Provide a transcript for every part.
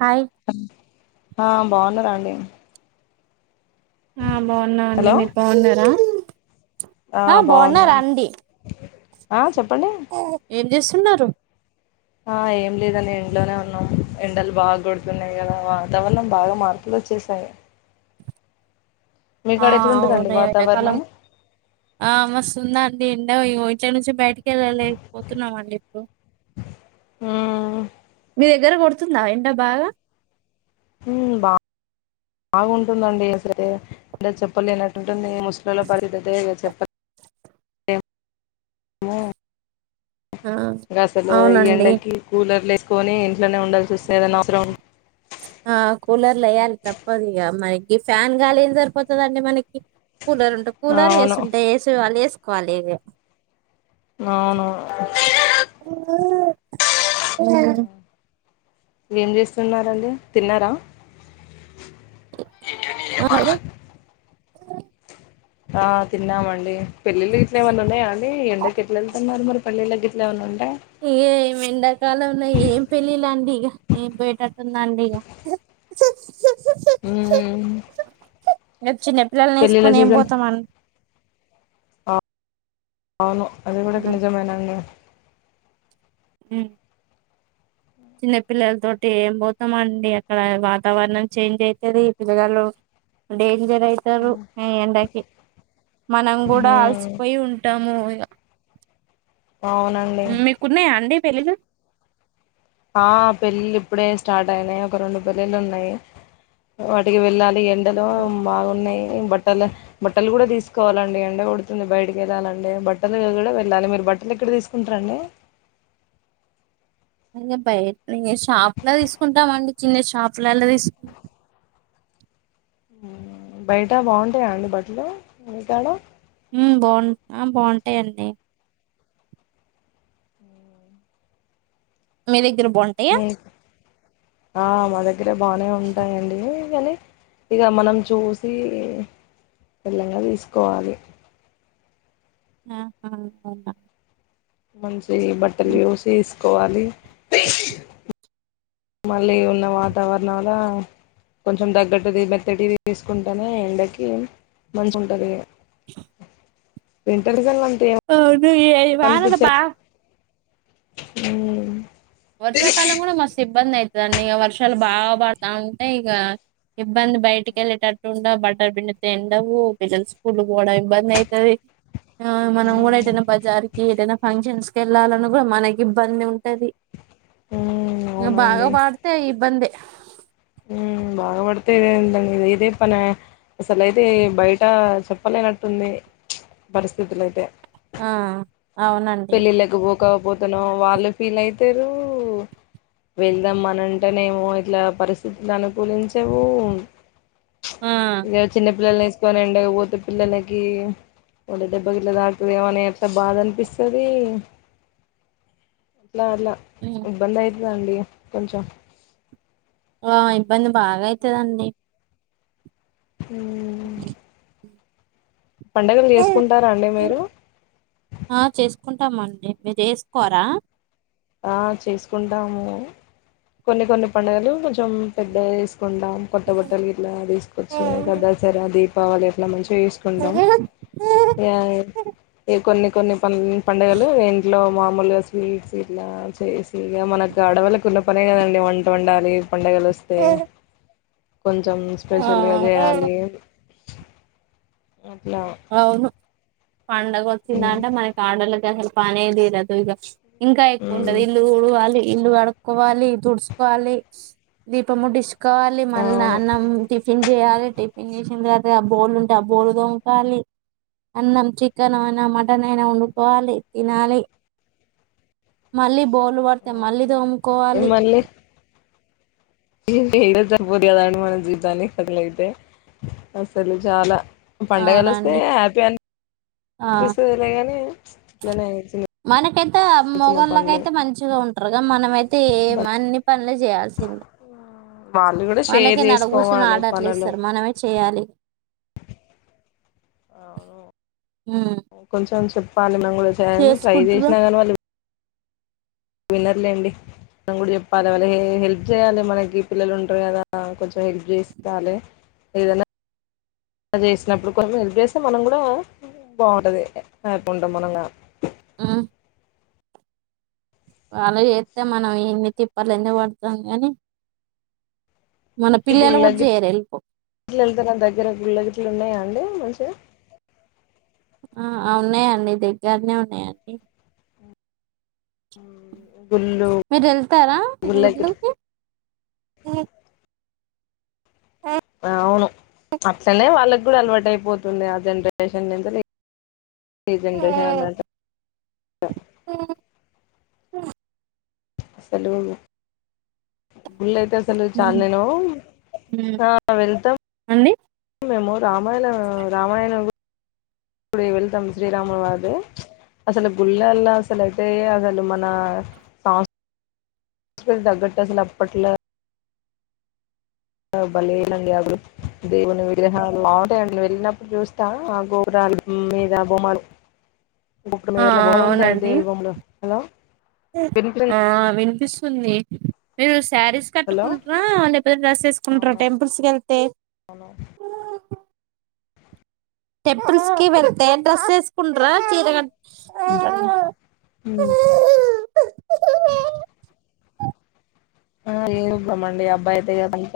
హా య్ ఆ బాగున్నార అండి ఆ బాగున్నావండి హలో మీరు బాగున్నారా ఆ హ బాగున్నాం బావున్నారా అండి ఆ చెప్పండి ఏం చేస్సు న్నారు ఆ ఏం లేదఅండి ఎంట్లోనే ఉన్నాం ఎండలు బాగా కొడుతున్నాయి కదా వాతావరణం బాగా మార్పులు వచ్చేసాయి ఆ మీకాడ అవున్ ఎట్లుంటదండి ఎండా కాలం వాతావరణం ఆ మస్ ఉంద అన్ డి ఎండా ఇంట్లోనుంచి బయటకి కెళ్ళలేక పోతున్నామ్ అండి ఇప్పుడు ఉమ్ దర కొడుతుందా ఏండ బాగా ఉమ్ బా బాగుంటుందండి అసరే అంటె చెప్పలేనట్టు ఉంది ముస్లోల పరిదైతే ఇగ చెప్ ఆ ఇంకా అసలు ఈ అవునండి ఎండకి కూలర్లు ఏస్ కొని ఇంట్లోనే ఉండాల్సి వస్తె ఏదన్న అవసరం ఆ కూలర్లు వేయాలి తప్పదు ఇక మనకి ఫ్యాన్ గాలి ఏం సరిపోతదండి మనకి కూలర్ ఉంటే కూలర్ అవును ఏసీ ఉంటే ఏసీ వాల్ ఏస్ కాలిగే అవును స ఏం చేస్తున్నరండి తిన్నారా అ ఏరో ఆ తిన్నామండి పెళ్ళిళ్లు ఇట్ల ఏమన్నఉన్నాయా అండి ఆ ఎండకి ఎట్ల వెళ్తున్నారు మరి పల్లెలో గిట్లేమన్న ఉన్ ఇ ఏం ఎండ కాలంల ఏం పెళ్లిలండి య నేన్ పోయేటట్టు ఉన్న అండి ఇగ ఊ నచ్చినం పిల్లల్నేసుకొని ఏం పోతమన్ అవును అది కూడ నిజమేనండి హు చిన్న పిల్లల తోటి ఏం పోతమండి అక్కడ వాతావరణం చేంజ్ అయితది పిల్లగాలు డే జరైతరు ఈ ఎండకి మనం కూడా మ్మ్ అలసిపోయి ఉంటాము ఇగ అవునండి మీకున్నాయా అండి పెళిలు ఆ పెళ్ళిలు ఇప్పుడే స్టార్ట్ అయినాయి ఒక రెండు పెళ్ళిళ్ళు ఉన్నయి వాటికి వెళ్ళాలి ఎన్ దలో బాగున్నయి బట్ టలు బట్టలు కూడా తీసుకోవాలండి ఎండే కొడుతుంది బయటకి వెళ్ళాలంటె. బట్టలు కూడా వెళ్ళాలి మీరు బట్టలు ఎక్కడ తీసుకుంటరండి. ఇంగ బయట్నే షాపులా తీసుకుంటామండి చిన్న షాపులలా తీసు బయట బాగుంటాయా అండి బట్టలు మీకాడ ఉ బా ఆ బాగుంటయండి మీ దగర ఉంటయా మీ ఆ మద దగ్గర బానే ఉంటాయండి కాని ఇక మనం చూసి తెల్లంగ తీసుకోవాలి [unintelligible] మంచ్ చి బట్టలు చూసెస్ కోవాలి మళ్ళీ ఉన్న వాతావరణలా కొంచెం తగ్గటుది మెత్తటి తీసుకుంటేనే ఎండకి మంచి ఉంటది ఇగ వింటర్ సీజన్ల అవున్ ను ఏయ్ వాన దు బ ఉ వర్షాకాలం కూడా మస్ ఇబ్బంది అయి దండిగ వర్షాలు బాగా పడుతా ఉంటయి ఇగ ఇబ్బంది బయటికి వెళ్ళేటట్టుండ బట్టల్ పిండితే ఎండవు పిల్లల స్కూలు కూడా ఇబ్బంది అయితది ఆ మనం కూడా ఉమ్ ఎటైనా బజార్ కి ఎటైనా ఫంక్షన్స్ వెళ్ళాలన్న కూడా మనకి ఇబ్బంది ఉంటది ఉమ్ ఇంగ బాగ పాడితే ఇబ్బందే బాగాపడితే ఏంటండి ఇదితే పన అసలుయితే బయట చెప్పలేనట్టుంది పరిస్థితులుయితే ఆ అవునండి వెళ్లకపోతే నో వాళ్ళు ఫీల్ అయితరూ.. వెళ్దాం అన అంటేనేమో ఇట్లా పరిస్థితులు అనుకూలించవు. ఆ చిన్నపిల్లలను వేసుక్ పట్టుకొని ఎండ కు పోతే పిల్లలకి ఒలా దెబ్బ గిట్ల దాకుతడెమోనని ఎంత బాధ అనిపిస్తంది ఇది.. అలా అలా ఉమ్. ఇబ్బంధయ్ ద్ రండి కొంచం ఆ ఇబ్బంది బాగా అయితదండి ఊ పండుగలు జేసుకుంటారా అండి మీరు? ఉంటామండి మీరు చేసుకోరా ఆ చేసుకుంటాము కొన్ని కొన్ని పండుగలు కొంచెం పెద్దగ జేసు కుండాం కొత్త బట్టలు గిట్లా దీసుకొచ్చి దసరా అది కావాలి ఎట్లా మంచి చేకుంటాం కొన్ని. కొన్ని పం పండుగలు ఇంట్లో మామూలుగా స్వీట్స్ ఇలా చేసి ఇగా మనకు ఆడవాళ్లకున్న పనే గదండి వంట వండాలి పండగలు వస్తే కొంచెం స్పెషల్గా ఆ జేయాలి న అవును పండగ వచ్చిందంటే మనకి ఆడోళ్ళకి అసలు పనే దీరదు ఇకచ్ ఇంకా ఎక్కువుంటది మ్ ఇల్లు ఉడువాలి ఇల్లు గడుక్కోవాలి తుడుచసుకోవాలి దీపం ముడీస్ కోవాలి మళ్ళ అవును అన్నం టిఫిన్ జేయాలి టిఫిన్ జేసిన తర్వాత ఆ బోల్లు ఉంటే ఆ బోల్లు తోము అన్నం చికెన్ అయినా మటన్ అయినా వండుకోవాలి తినాలి మళ్ళీ బోల్లు పడితే మళ్ళీ అవును దోముకోవాలి మళ్ళీ ఇదే సరిపోద్ది కదా అండి మన జీవితానికి అదలైతే అసలు చాలా పండగలు వస్తే అవునండి హ్యాపీ అని ఆ పిస్తుంది లేగాని ఇట్లనైతే [inaudible] అంటతే మొగళ్ళకయితే మంచిగా ఉంటారు క మనమైతే ఏమ అన్ని పనులే చేయాల్సిందే వాళ్ళు కూడా షేర్ వాళ్ళకే నడ కూసుని చేసుకోవాలి ఆడట్లు పనులు ఇస్తారు మనమే చేయాలి అ అవును హ్మ్ కొంచెం అం చెప్ పాలన ట్రై చేసుకుంటున్నా చేససిన గానీ విన్నర్లేండి మనం కూడా చెప్పాలి వాళ్ళ ఏ హెల్ప్ చేయాలి మనకి పిల్లలు ఉంటారు కదా కొంచెం హెల్ప్ చేసుకోాలి ఏదన్నా చేసినప్పుడు కొంచెం హెల్ప్ చేస్తే మనం కూడా బాగుంటుంది హప్కుంటాం మనగా ఆ వాళ్ళ చేస్తే మనం ఇన్ని తిప్పలు ఎందుకు పడుతాం గాని మన పిల్లలు కూడా చేయరు వెళ్ళిపో గుళ్ళగిట్ వెళ్తను దగ్గర గుళ్ళగిట్లు ఉన్నాయా ఉడి మంచిగా ఆ ఉన్నాయండి దగ్గరనే ఉన్నాయండి హ మీరు వెళ్తారా గిట్లు గుళ్ళకు ఏ అవును అట్లనే వాళ్ళకి కూడా అలవాటు అయిపోతుంది ఆ జనరేషన్ నించి ఏ జనరేషన్ ఉన్న హ అసలుము ఉ అసలు చా నేను హ్మ్ వెళ్తాం అండి మేము రామాయణ రామాయణ వెళ్తాం శ్రీరాముల వారు అసలు గుళ్ళల్లో అసలుతే అసలు మన సంస్కృ తగ్గట్టు అసలు అప్పట్లో బలేలండి అగులు దేవుని విగ్రహాలు బాగుంటాయండి వెళ్ళినప్పుడు చూస్తా ఆ గోరాల మీద బొమలు ఇప్పుడు ఆ మీదట్లా బాగుంటంది అ అవునండి దేవుల్ బొమ్మలో హలో ఆ వినిపిస్తుందా వి వినిపిస్తుంది శారీస్ హలో కట్టుకుంటార లేకపోతే డ్రెస్ వేసుకుంటార అవునా టెంపుల్స్ కి వెళ్తే అవును టైంప్పుల్స్ కి వెళ్తే ఏం డ్రెస్ వేసుకుంటరా చీరగ కట్ ఆ ఏనుమ్మండి అబ్బాయి తగదంత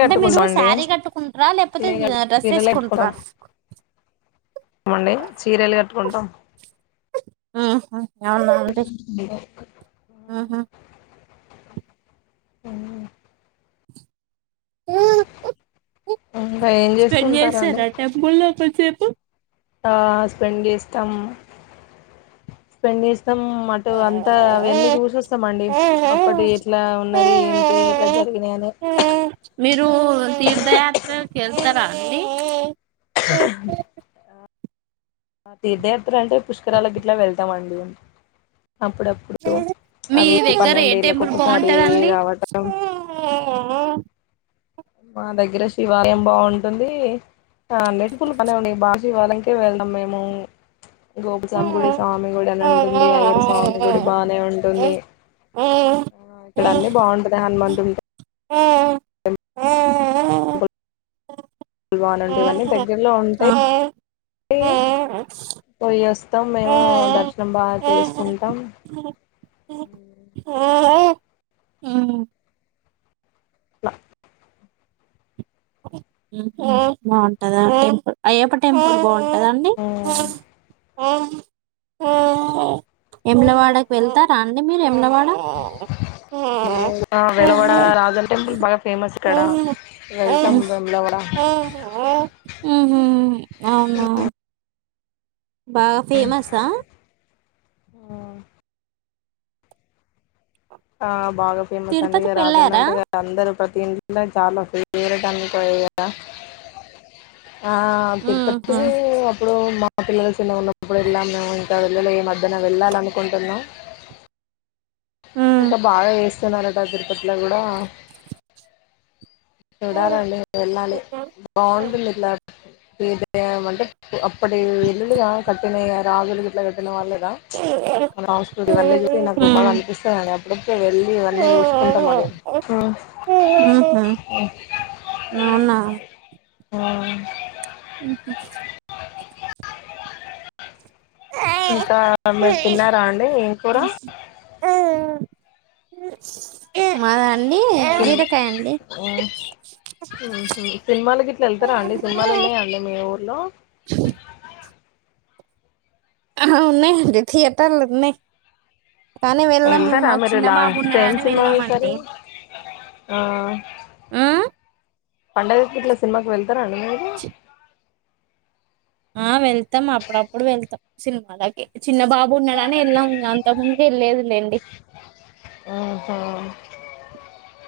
అంటే మీరు శారీ కట్టుకుంటారా లేకపోతే చీర డ్రెస్ చీరలు వేసుకుంటార అమండి చీరలు కట్టుకుంటాం ఆ అవున అండి ఉమ్ అవు ఇంకా ఏం చేస్తూ స్పెండ్ ఉంటారండి చేస్తారా టైంపుల్లో కొన్సేపు చె ఆ స్పెండ్ చేస్తాం స్పెండ్ చేస్తా మం అటు అంతా అవన్నీ చూసిస్తాం అండి అప్పటి ఎట్లా ఉన్నది ఏంటి ఎట్లా జరిగినాయి అని. ఎల్తారా అండి [unintelligible] పుష్కరాలకు ఇలా వెళ్తామండి [inaudible] అప్పుడప్పుడు మీ అవి దగ్గర ఏ పన్నెండేళ్ళకి టెంపుల్ ఒకసారి బాగుంటాదండి. రావటం మా దగ్గర శివాలయం బాగుంటుంది [unintelligible] శివాలయం కే వెళ్ళాం మేము గోపుస్వామి గుడి స్వామి గుడి అని ఉంటుంది అయ్యో స్వామి గుడి బానే ఉంటుంది ఆ ఇక్కడ అన్ని బాగుంటద. చ [inaudible] ఆ పల్వాన్ ఉంటే ఇవన్నీ దగ్గరలో ఉంటేయి పోయి వస్తాం మేము దర్శనం బాగా చేసుకుంటాం. నా బాగుంటదా టెంపుల్ అయ్యప్ప టెంపుల్ బాగు కదండి ఆ ఎములవాడకి వెళ్తారా అండి మీరు ఎములవాడ ఆ వెలవడ రాజన్ టెంపుల్ బాగా ఫేమస్ ఇక్కడ వెళ్తాం వెములవాడ హుహు అవునా బాగా ఫేమసా ఆ బాగా ఫేమస్ అంటే ఇ తిరుపతికి రాజన్న వెళ్ళారా అంటే అందరరు ప్రతింటి. ఇలా చాలా సేరడానినికి. ఆ తిరుపతి అప్పుడు మా మా పిల్లల చిన్నగా ఉన్నప్పుడు ఎల్లా మేము ఇంకా వెళ్ళలో ఏ మధ్యన వెళ్ళాలనుకుంటున్నాం. ఇంకా బాగా ఏ చనాలది అట్లా కూడా చూడాలండి వెళ్ళాలి బాగుంటుంది ఇలా ఏద అంటే అప్పుటి ఇల్లులుగా కట్టిన రాజులు గ ఇట్లా కట్టిన వాళ్ళు. మన హస్వల్లే చూసి నాకు బాగా ఎప్పుడతే వెళ్ళి ఇవన్నీ చూసుకుంటామడి అవునా ఆ ఉమ్ హ్మ్మ్ ఇంకా మీరు తిన్నారా అండి ఏం కూరా హ బీరకాయ అండి ఉమ్ సినిమాలకు ఇట్లా వెళ్తారా అండి సినిమాలు ఉన్నాయండి మీ ఊర్లో ఆ ఉన్నాయండి థియటర్లున్నాయి వెళ్తారా మీరు లాస్ట్ ఏం సినిమా చూశారు వెళ్ళామండి ఆ ఆ పండుగకి ఇట్ల సినిమాకి వెళ్తారా అండి మీరు ఆ వెళ్తాం అప్పుడప్పుడు వెళ్తాం సినిమలకి చిన్న బాబు ఉన్నాడాని వెళ్ళాము అంత ముందు వెళ్ళలేదిలేండి హుహుమ్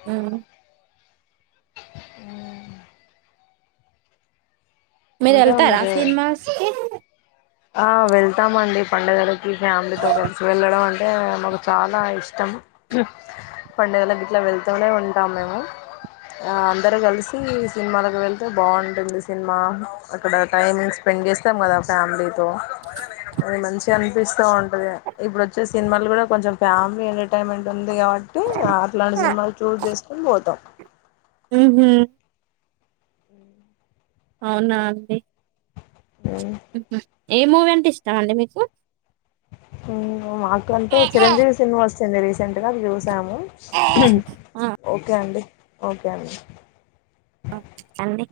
అ మీరు వెళ్తారా సినిమాస్ కి ఆ వెళ్తామండి పండుగల ఈ ఫ్యామిలీతో కలిసి వెళ్ళడం అ అంటే మాకు చాలా ఇష్టం పండుగల గిట్ల వెళ్తూనే ఉంటాము మేము అందరం కలిసి సినిమాలకు వెళ్తే బాగుంటుంది సినిమా అక్కడ టైం స్పెండ్ చేస్తాము కదా ఫ్యామిలీ తో అది మంచి అనిపిస్తూ ఉంటది ఇప్పుడు వచ్చే సినిమాలు కూడా కొంచెం ఫ్యామిలీ ఎంటర్టైన్మెంట్ ఉం ది కాబట్టి అట్లాంటి సినిమాలు షూస్ చేసుకొని పోతాం ఉమ్ అవునా అండి పోతాం ఉ ఏ మూవీ అంటే ఇష్టం అండి మీకు ఉ మాకు అంటే చిరంజీవి సినిమాస్ రీసెంట్ గా చూ సాము ఆ ఓకే అండి ఓకే అండి అండి